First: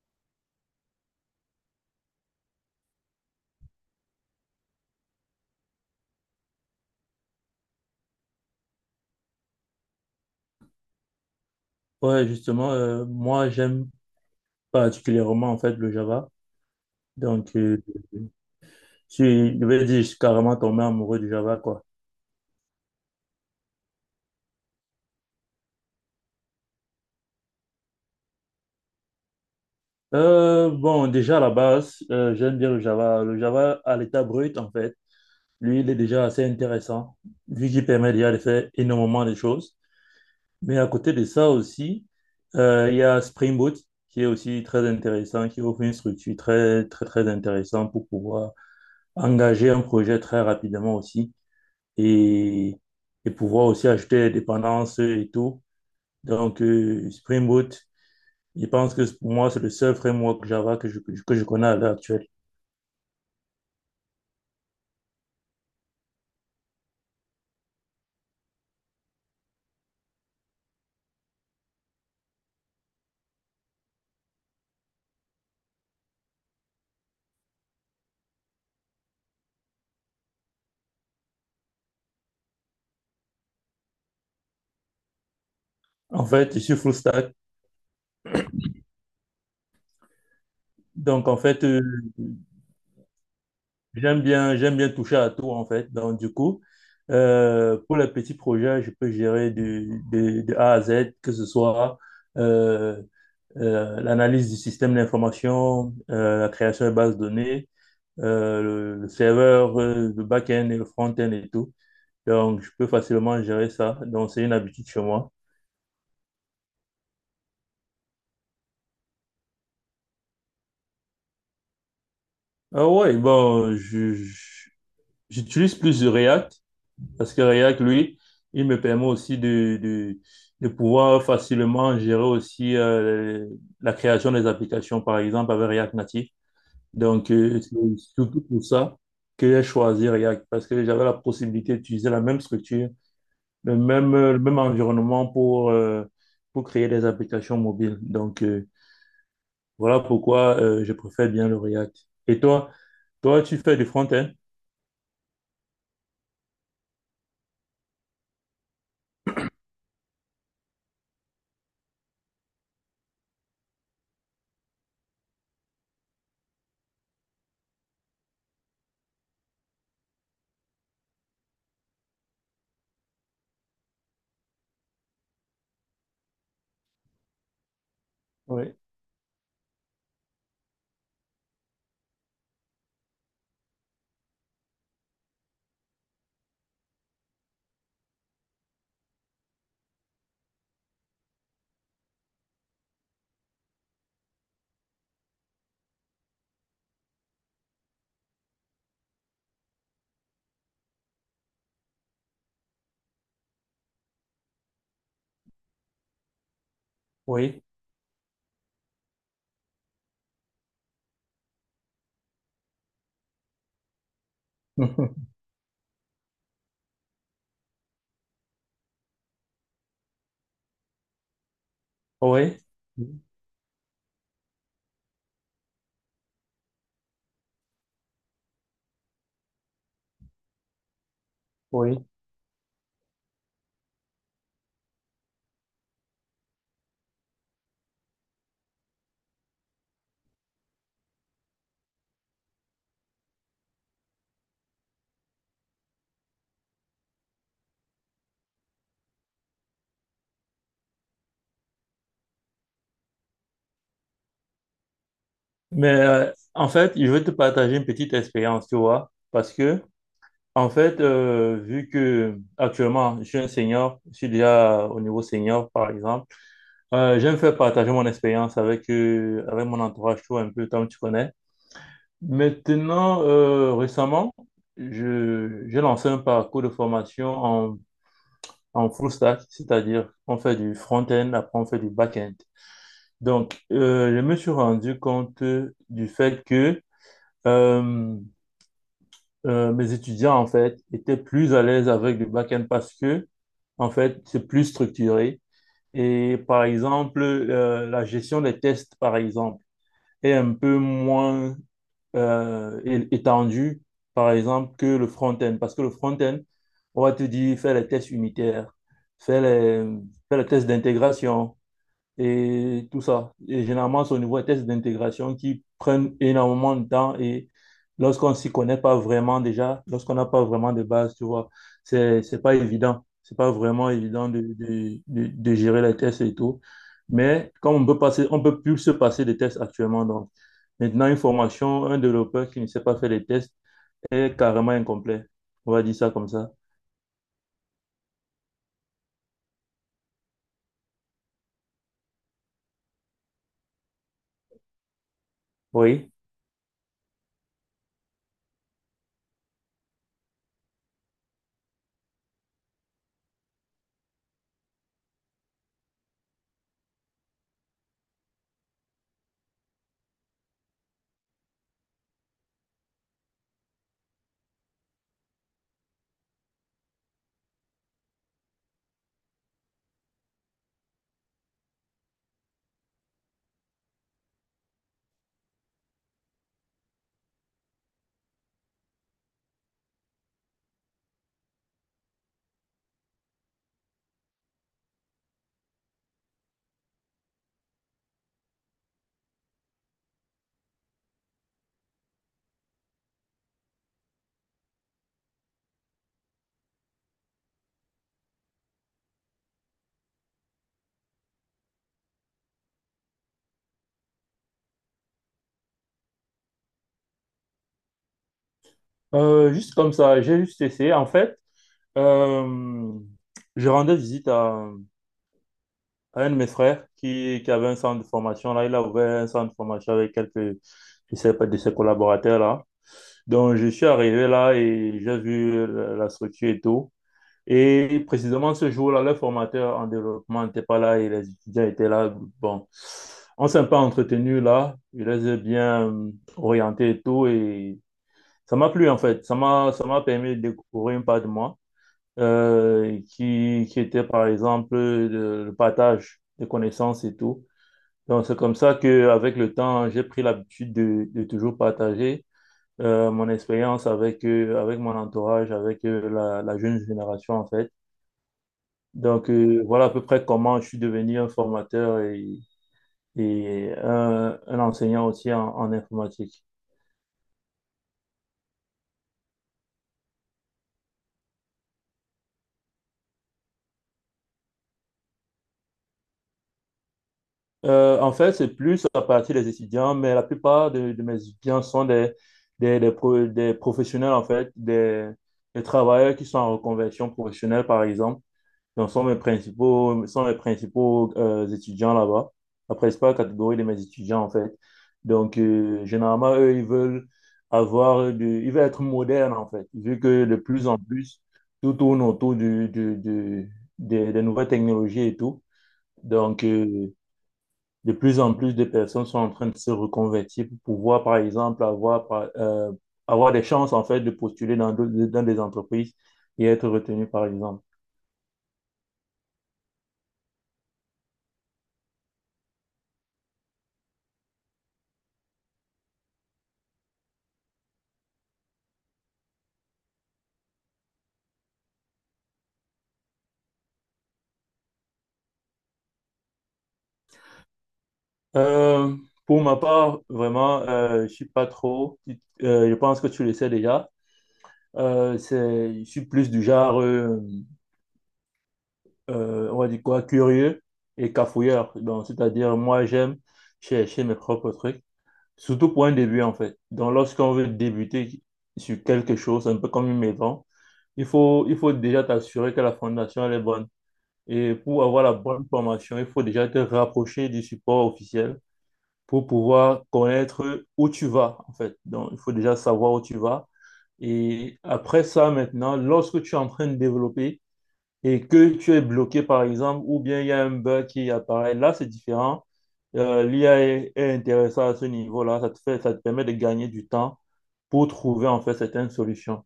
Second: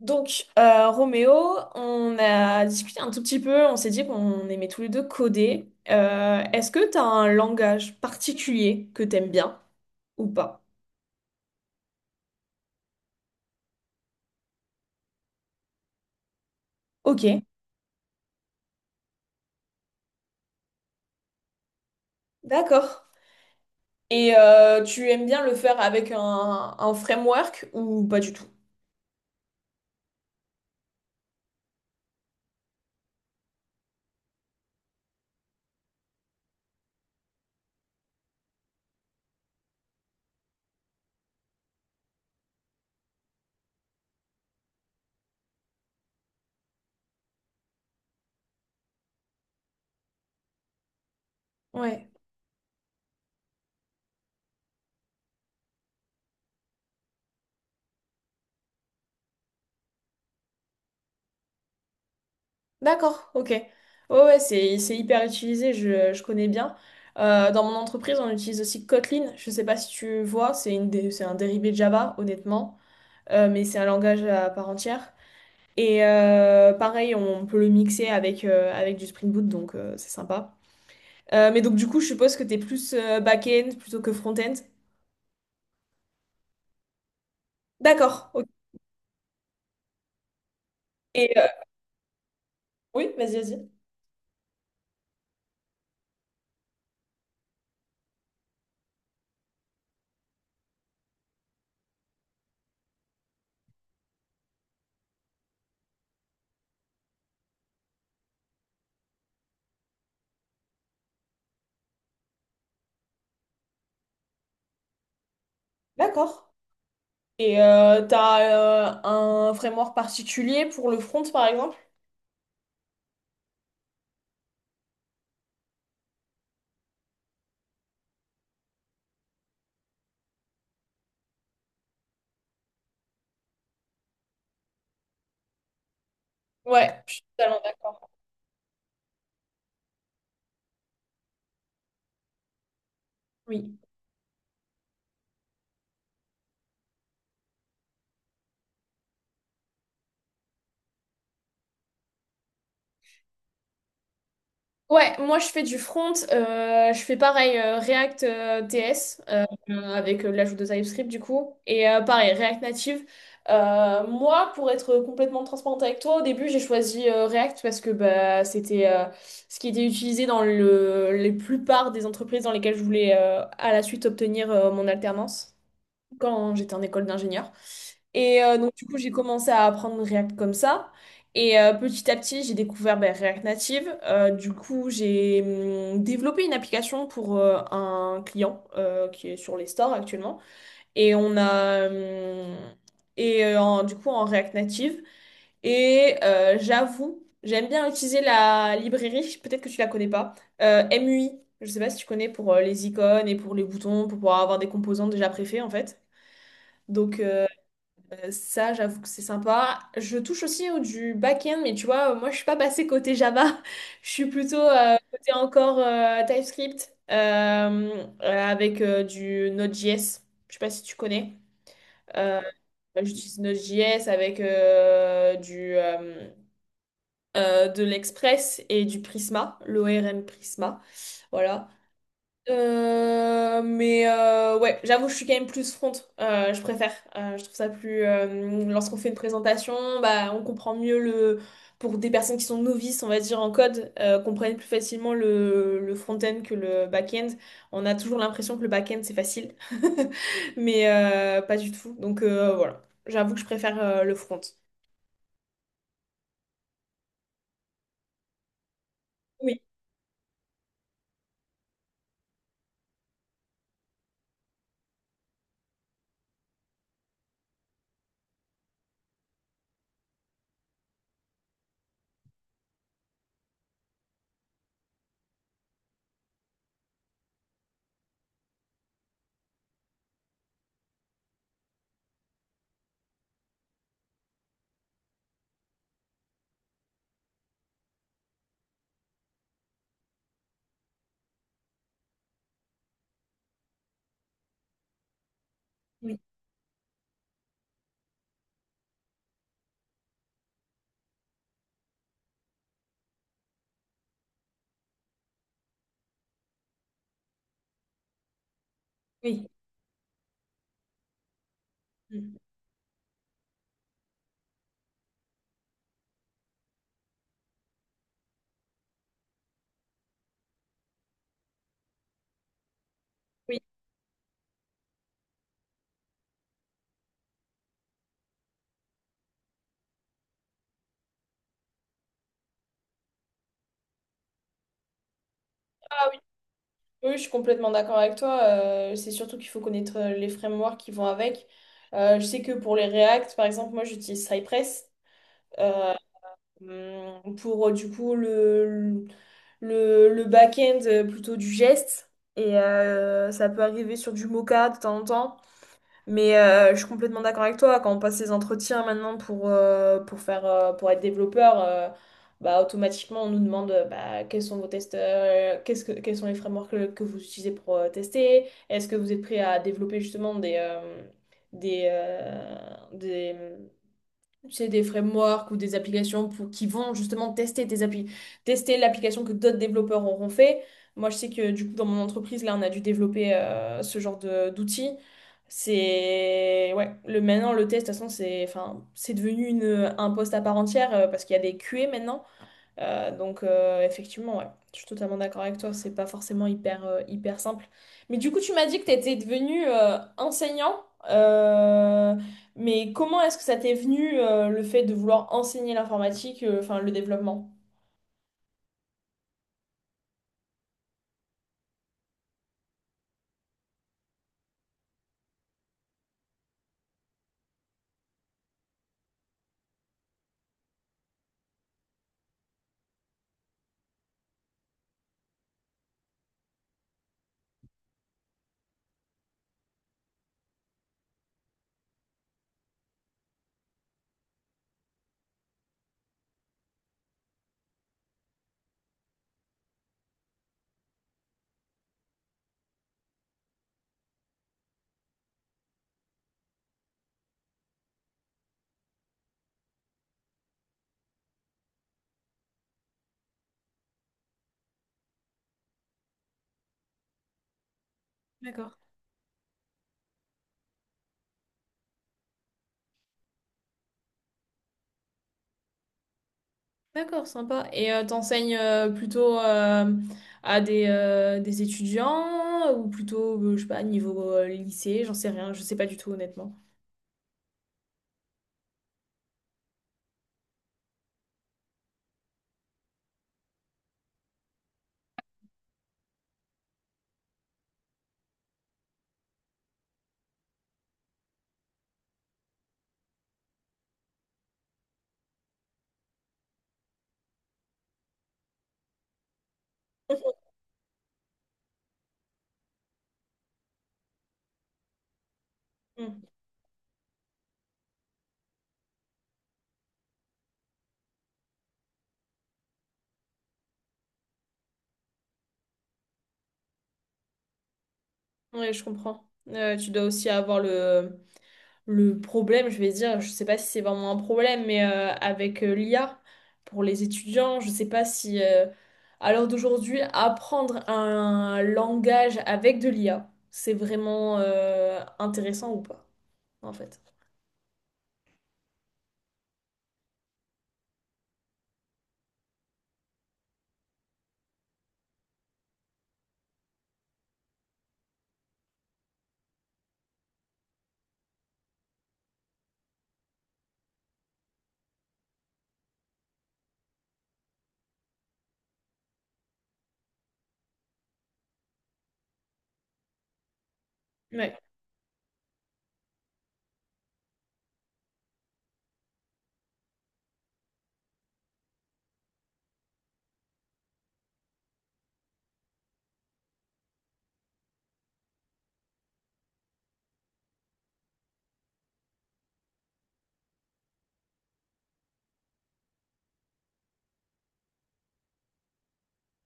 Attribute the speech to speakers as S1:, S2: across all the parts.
S1: Donc, Roméo, on a discuté un tout petit peu, on s'est dit qu'on aimait tous les deux coder. Est-ce que tu as un langage particulier que t'aimes bien ou pas?
S2: Ouais, justement, moi, j'aime particulièrement, en fait, le Java.
S1: Ok.
S2: Donc, euh, je vais dire, je suis carrément tombé amoureux du Java, quoi.
S1: D'accord. Et tu aimes bien le faire avec un framework ou pas du tout?
S2: Bon, déjà, à la base, j'aime bien le Java. Le Java, à l'état brut, en fait, lui, il est déjà assez intéressant, vu qu'il permet déjà de faire énormément de choses. Mais à côté de ça aussi, il y a Spring Boot, qui est aussi très intéressant, qui offre une structure très, très, très intéressante pour pouvoir engager un projet très rapidement aussi.
S1: Ouais.
S2: et, et pouvoir aussi ajouter des dépendances et tout. Donc, Spring Boot, je pense que pour moi, c'est le seul framework Java que je connais à l'heure actuelle.
S1: D'accord, ok. Ouais, ouais, c'est hyper utilisé, je connais bien. Dans mon entreprise, on utilise aussi Kotlin. Je sais pas si tu vois, c'est un dérivé de Java, honnêtement. Mais c'est un langage à part entière. Et pareil, on peut le mixer avec, avec du Spring Boot, donc c'est sympa. Mais donc du coup, je suppose que t'es plus back-end plutôt que front-end.
S2: En fait, je suis full stack.
S1: D'accord. Ok.
S2: Donc,
S1: Et
S2: en fait,
S1: oui, vas-y, vas-y.
S2: j'aime bien toucher à tout, en fait. Donc, du coup, pour les petits projets, je peux gérer de A à Z, que ce soit euh, l'analyse du système d'information, la création de bases de données, le serveur, le back-end et le front-end et tout. Donc, je peux facilement gérer ça. Donc, c'est une habitude chez moi.
S1: D'accord. Et t'as un framework particulier pour le front, par exemple?
S2: Ah ouais, bon, j'utilise plus de React parce que React, lui, il me permet aussi de pouvoir facilement gérer aussi la création des applications, par exemple, avec React Native.
S1: Ouais, je suis
S2: Donc,
S1: totalement
S2: c'est
S1: d'accord.
S2: surtout pour ça que j'ai choisi React parce que j'avais la possibilité d'utiliser la même structure
S1: Oui.
S2: le même environnement pour créer des applications mobiles. Donc, voilà pourquoi je préfère bien le React. Et toi, toi, tu fais du front-end?
S1: Ouais, moi je fais du front, je fais pareil React TS avec l'ajout de TypeScript du coup, et pareil React Native. Moi, pour être complètement transparente avec toi, au début j'ai choisi React parce que bah, c'était ce qui était utilisé dans les plupart des entreprises dans lesquelles je voulais à la suite obtenir mon alternance quand j'étais en école d'ingénieur. Et donc,
S2: Oui,
S1: du coup, j'ai commencé à apprendre React comme ça. Et petit à petit, j'ai découvert ben, React Native. Du coup, j'ai développé une application pour un client qui est sur les stores actuellement. Et on a. Et du coup, en React Native. Et j'avoue, j'aime bien utiliser la librairie, peut-être que tu la connais pas, MUI. Je sais pas si tu connais pour les icônes et pour les boutons, pour pouvoir avoir des composants déjà préfaits en fait. Donc
S2: oui,
S1: ça, j'avoue que c'est sympa. Je touche du back-end, mais tu vois, moi, je suis pas passée côté Java. Je suis plutôt côté encore TypeScript avec du Node.js. Je sais pas si tu connais. Euh,
S2: oui,
S1: J'utilise Node.js avec de l'Express et du Prisma, l'ORM Prisma. Voilà.
S2: oui.
S1: Ouais, j'avoue, je suis quand même plus front. Je préfère. Je trouve ça plus, lorsqu'on fait une présentation, bah, on comprend mieux le. Pour des personnes qui sont novices, on va dire en code, comprennent plus facilement le front-end que le back-end. On a toujours l'impression que le back-end c'est facile, mais pas du tout. Donc voilà, j'avoue que je préfère le front.
S2: Mais en fait, je vais te partager une petite expérience, tu vois, parce
S1: Oui,
S2: que, en fait, vu que actuellement, je suis un senior, je suis déjà au niveau senior, par exemple, j'aime faire partager mon expérience avec, avec mon entourage, tu vois, un peu, comme tu connais. Maintenant, récemment, j'ai lancé un parcours de formation en, en full stack, c'est-à-dire on fait du front-end, après on fait du back-end. Donc, je me suis rendu compte du fait que euh, mes étudiants, en fait, étaient plus à l'aise avec le back-end parce que, en fait, c'est plus structuré.
S1: oui,
S2: Et par exemple, la gestion des tests, par exemple, est un peu moins étendue, par exemple, que le front-end. Parce que le front-end, on va te dire, fais les tests unitaires, fais
S1: oui.
S2: les, fais les tests d'intégration,
S1: Mm.
S2: et tout ça. Et généralement, c'est au niveau des tests d'intégration qui prennent énormément de temps et lorsqu'on ne s'y connaît pas vraiment déjà, lorsqu'on n'a pas vraiment de base, tu vois, c'est pas évident. C'est pas
S1: Oui.
S2: vraiment évident de gérer les tests et tout. Mais comme on peut passer, on peut plus se passer des tests actuellement. Donc, maintenant, une formation, un développeur qui ne sait pas faire les tests est carrément incomplet. On va dire ça comme ça.
S1: Oui, je suis complètement d'accord avec toi. C'est surtout qu'il faut connaître les frameworks qui vont avec. Je sais que pour les React, par exemple, moi j'utilise Cypress euh,
S2: Oui.
S1: pour du coup le back-end plutôt du geste. Et ça peut arriver sur du Mocha de temps en temps. Mais je suis complètement d'accord avec toi. Quand on passe les entretiens maintenant pour faire, pour être développeur, bah, automatiquement, on nous demande bah, quels sont vos tests, qu'est-ce que, quels sont les frameworks que vous utilisez pour tester. Est-ce que vous êtes prêt à développer justement des, des, euh, des, c'est des frameworks ou des applications pour, qui vont justement tester l'application que d'autres développeurs auront fait. Moi, je sais que du coup, dans mon entreprise, là, on a dû développer ce genre de d'outils. C'est ouais, le maintenant le test, de toute façon, c'est devenu un poste à part entière parce qu'il y a des QA maintenant. Effectivement, ouais, je suis totalement d'accord avec toi, c'est pas forcément hyper, hyper simple. Mais du coup, tu m'as dit que tu étais devenu enseignant, mais comment est-ce que ça t'est venu le fait de vouloir enseigner l'informatique, enfin le développement?
S2: Juste comme ça, j'ai juste essayé. En fait, Euh, je rendais visite à un de mes frères qui avait un centre de formation. Là, il a ouvert un centre de formation avec quelques, je sais pas, de ses collaborateurs là. Donc, je suis arrivé là et j'ai vu la structure et tout. Et précisément ce jour-là, le formateur en développement n'était pas là et les étudiants étaient là. Bon, on s'est un peu entretenu là. Je les ai bien orientés et tout. Et ça m'a plu en fait. Ça m'a permis de découvrir une part de moi qui était par exemple le partage de connaissances et tout. Donc c'est comme ça que avec le temps, j'ai pris l'habitude de toujours partager mon expérience avec avec mon entourage, avec la jeune génération en fait.
S1: D'accord,
S2: Donc voilà à peu près comment je suis devenu un formateur et un enseignant aussi en en informatique.
S1: d'accord, sympa. Et t'enseignes plutôt à des étudiants ou plutôt, je sais pas, niveau lycée, j'en sais rien, je sais pas du tout honnêtement.
S2: En fait, c'est plus à partir des étudiants, mais la plupart de mes étudiants sont des, des, des professionnels, en fait, des travailleurs qui sont en reconversion professionnelle, par exemple. Donc, sont mes principaux étudiants là-bas, la principale catégorie de mes étudiants, en fait. Donc, généralement, eux, ils veulent ils veulent être modernes, en fait, vu que de plus en plus, tout tourne autour des nouvelles technologies et tout.
S1: Hmm.
S2: Donc, de plus en plus de personnes sont en train de se reconvertir pour pouvoir, par exemple, avoir des chances, en fait, de postuler dans des entreprises et être retenu, par exemple.
S1: Ouais, je comprends. Tu dois aussi avoir le problème, je vais dire, je sais pas si c'est vraiment un problème, mais avec l'IA pour les étudiants, je sais pas si à l'heure d'aujourd'hui, apprendre un langage avec de l'IA, c'est vraiment intéressant ou pas, en fait.
S2: Euh, pour ma part, vraiment, je suis pas trop, je pense que tu le sais déjà. Je suis plus du genre, on va dire quoi, curieux et cafouilleur. Donc, c'est-à-dire, moi, j'aime chercher mes propres trucs. Surtout pour un début, en fait. Donc, lorsqu'on veut débuter sur quelque chose, un peu comme une maison, il faut déjà t'assurer que la fondation, elle est bonne. Et
S1: Ouais,
S2: pour avoir la bonne formation, il faut déjà te rapprocher du support officiel pour pouvoir connaître où tu vas, en fait. Donc, il faut déjà savoir où tu vas. Et après ça, maintenant, lorsque tu es en train de développer, et que tu es bloqué, par exemple, ou bien il y a un bug qui apparaît. Là, c'est différent. L'IA est intéressant à ce niveau-là. Ça te permet de gagner du temps pour trouver, en fait, certaines solutions.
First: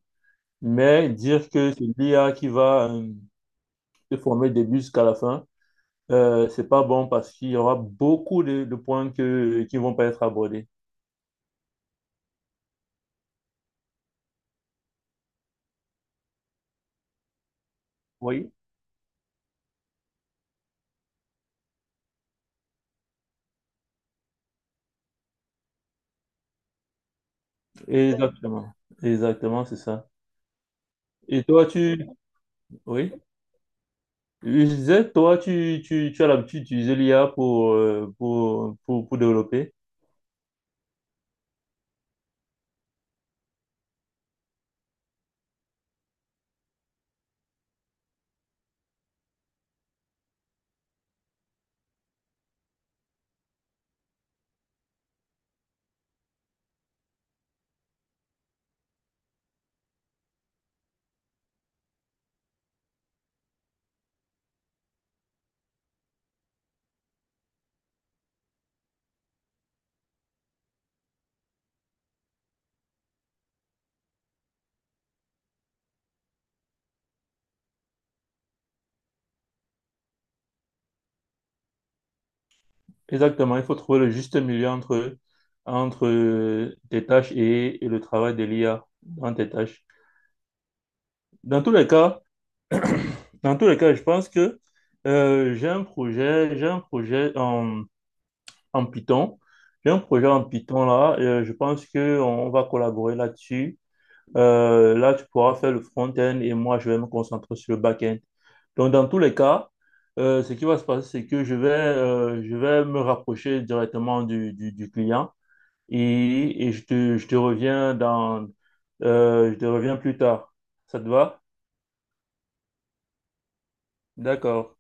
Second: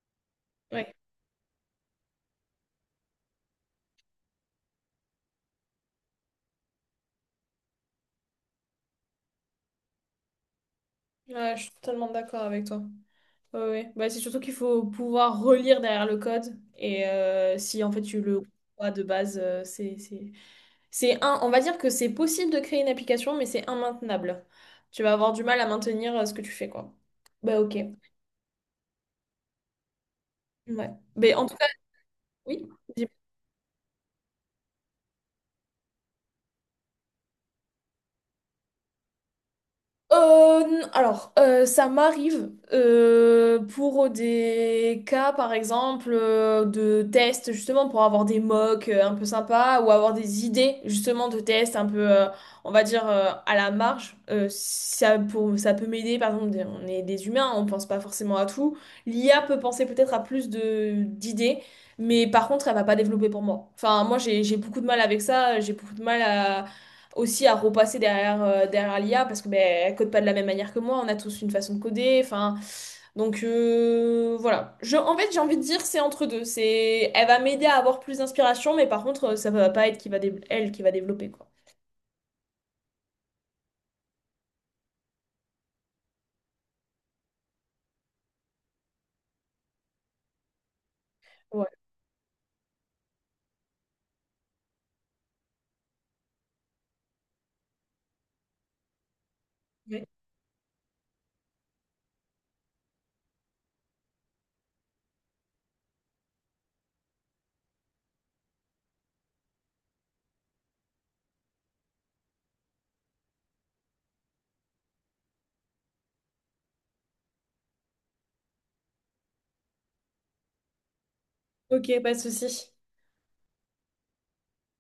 S1: ouais,
S2: Mais dire que c'est l'IA qui va te former du début jusqu'à la fin, c'est pas bon parce qu'il y aura beaucoup de points qui vont pas être abordés.
S1: ouais, je suis totalement d'accord avec toi. Ouais, ouais. Bah, c'est surtout qu'il faut pouvoir relire derrière le code et si en fait tu le
S2: Oui,
S1: comprends pas de base, c'est un, on va dire que c'est possible de créer une application, mais c'est immaintenable. Tu vas avoir du mal à maintenir ce que tu fais, quoi. Bah ok.
S2: exactement. Exactement, c'est ça.
S1: Ouais. Mais
S2: Et
S1: en tout
S2: toi,
S1: cas,
S2: tu...
S1: oui.
S2: Oui. Je disais, toi, tu as l'habitude d'utiliser l'IA pour, pour développer.
S1: Alors, ça m'arrive pour des cas, par exemple, de tests, justement, pour avoir des mocks un peu sympas ou avoir des idées, justement, de tests un peu, on va dire, à la marge. Ça, pour, ça peut m'aider, par exemple, on est des humains, on pense pas forcément à tout. L'IA peut penser peut-être à plus de d'idées, mais par contre, elle va pas développer pour moi. Enfin, moi, j'ai beaucoup de mal avec ça, j'ai beaucoup de mal à aussi à repasser derrière, derrière l'IA parce que ben, elle code pas de la même manière que moi, on a tous une façon de coder, enfin donc voilà. En fait, j'ai envie de dire c'est entre deux, c'est elle va m'aider à avoir plus d'inspiration mais par contre ça va pas être qui va elle qui va développer quoi.
S2: Exactement, il faut trouver le juste milieu entre, entre tes tâches et le travail de l'IA dans tes tâches. Dans
S1: Ouais.
S2: tous les cas, dans tous les cas, je pense que j'ai un projet en, en Python. J'ai un
S1: Ouais.
S2: projet en Python là. Je pense qu'on va collaborer là-dessus. Là, tu pourras faire le front-end et moi, je vais me concentrer sur le back-end. Donc, dans tous les cas, ce qui va se passer, c'est que je vais me rapprocher directement du client et je te reviens dans, je te reviens plus tard. Ça te va?
S1: Ok, pas de souci.
S2: D'accord.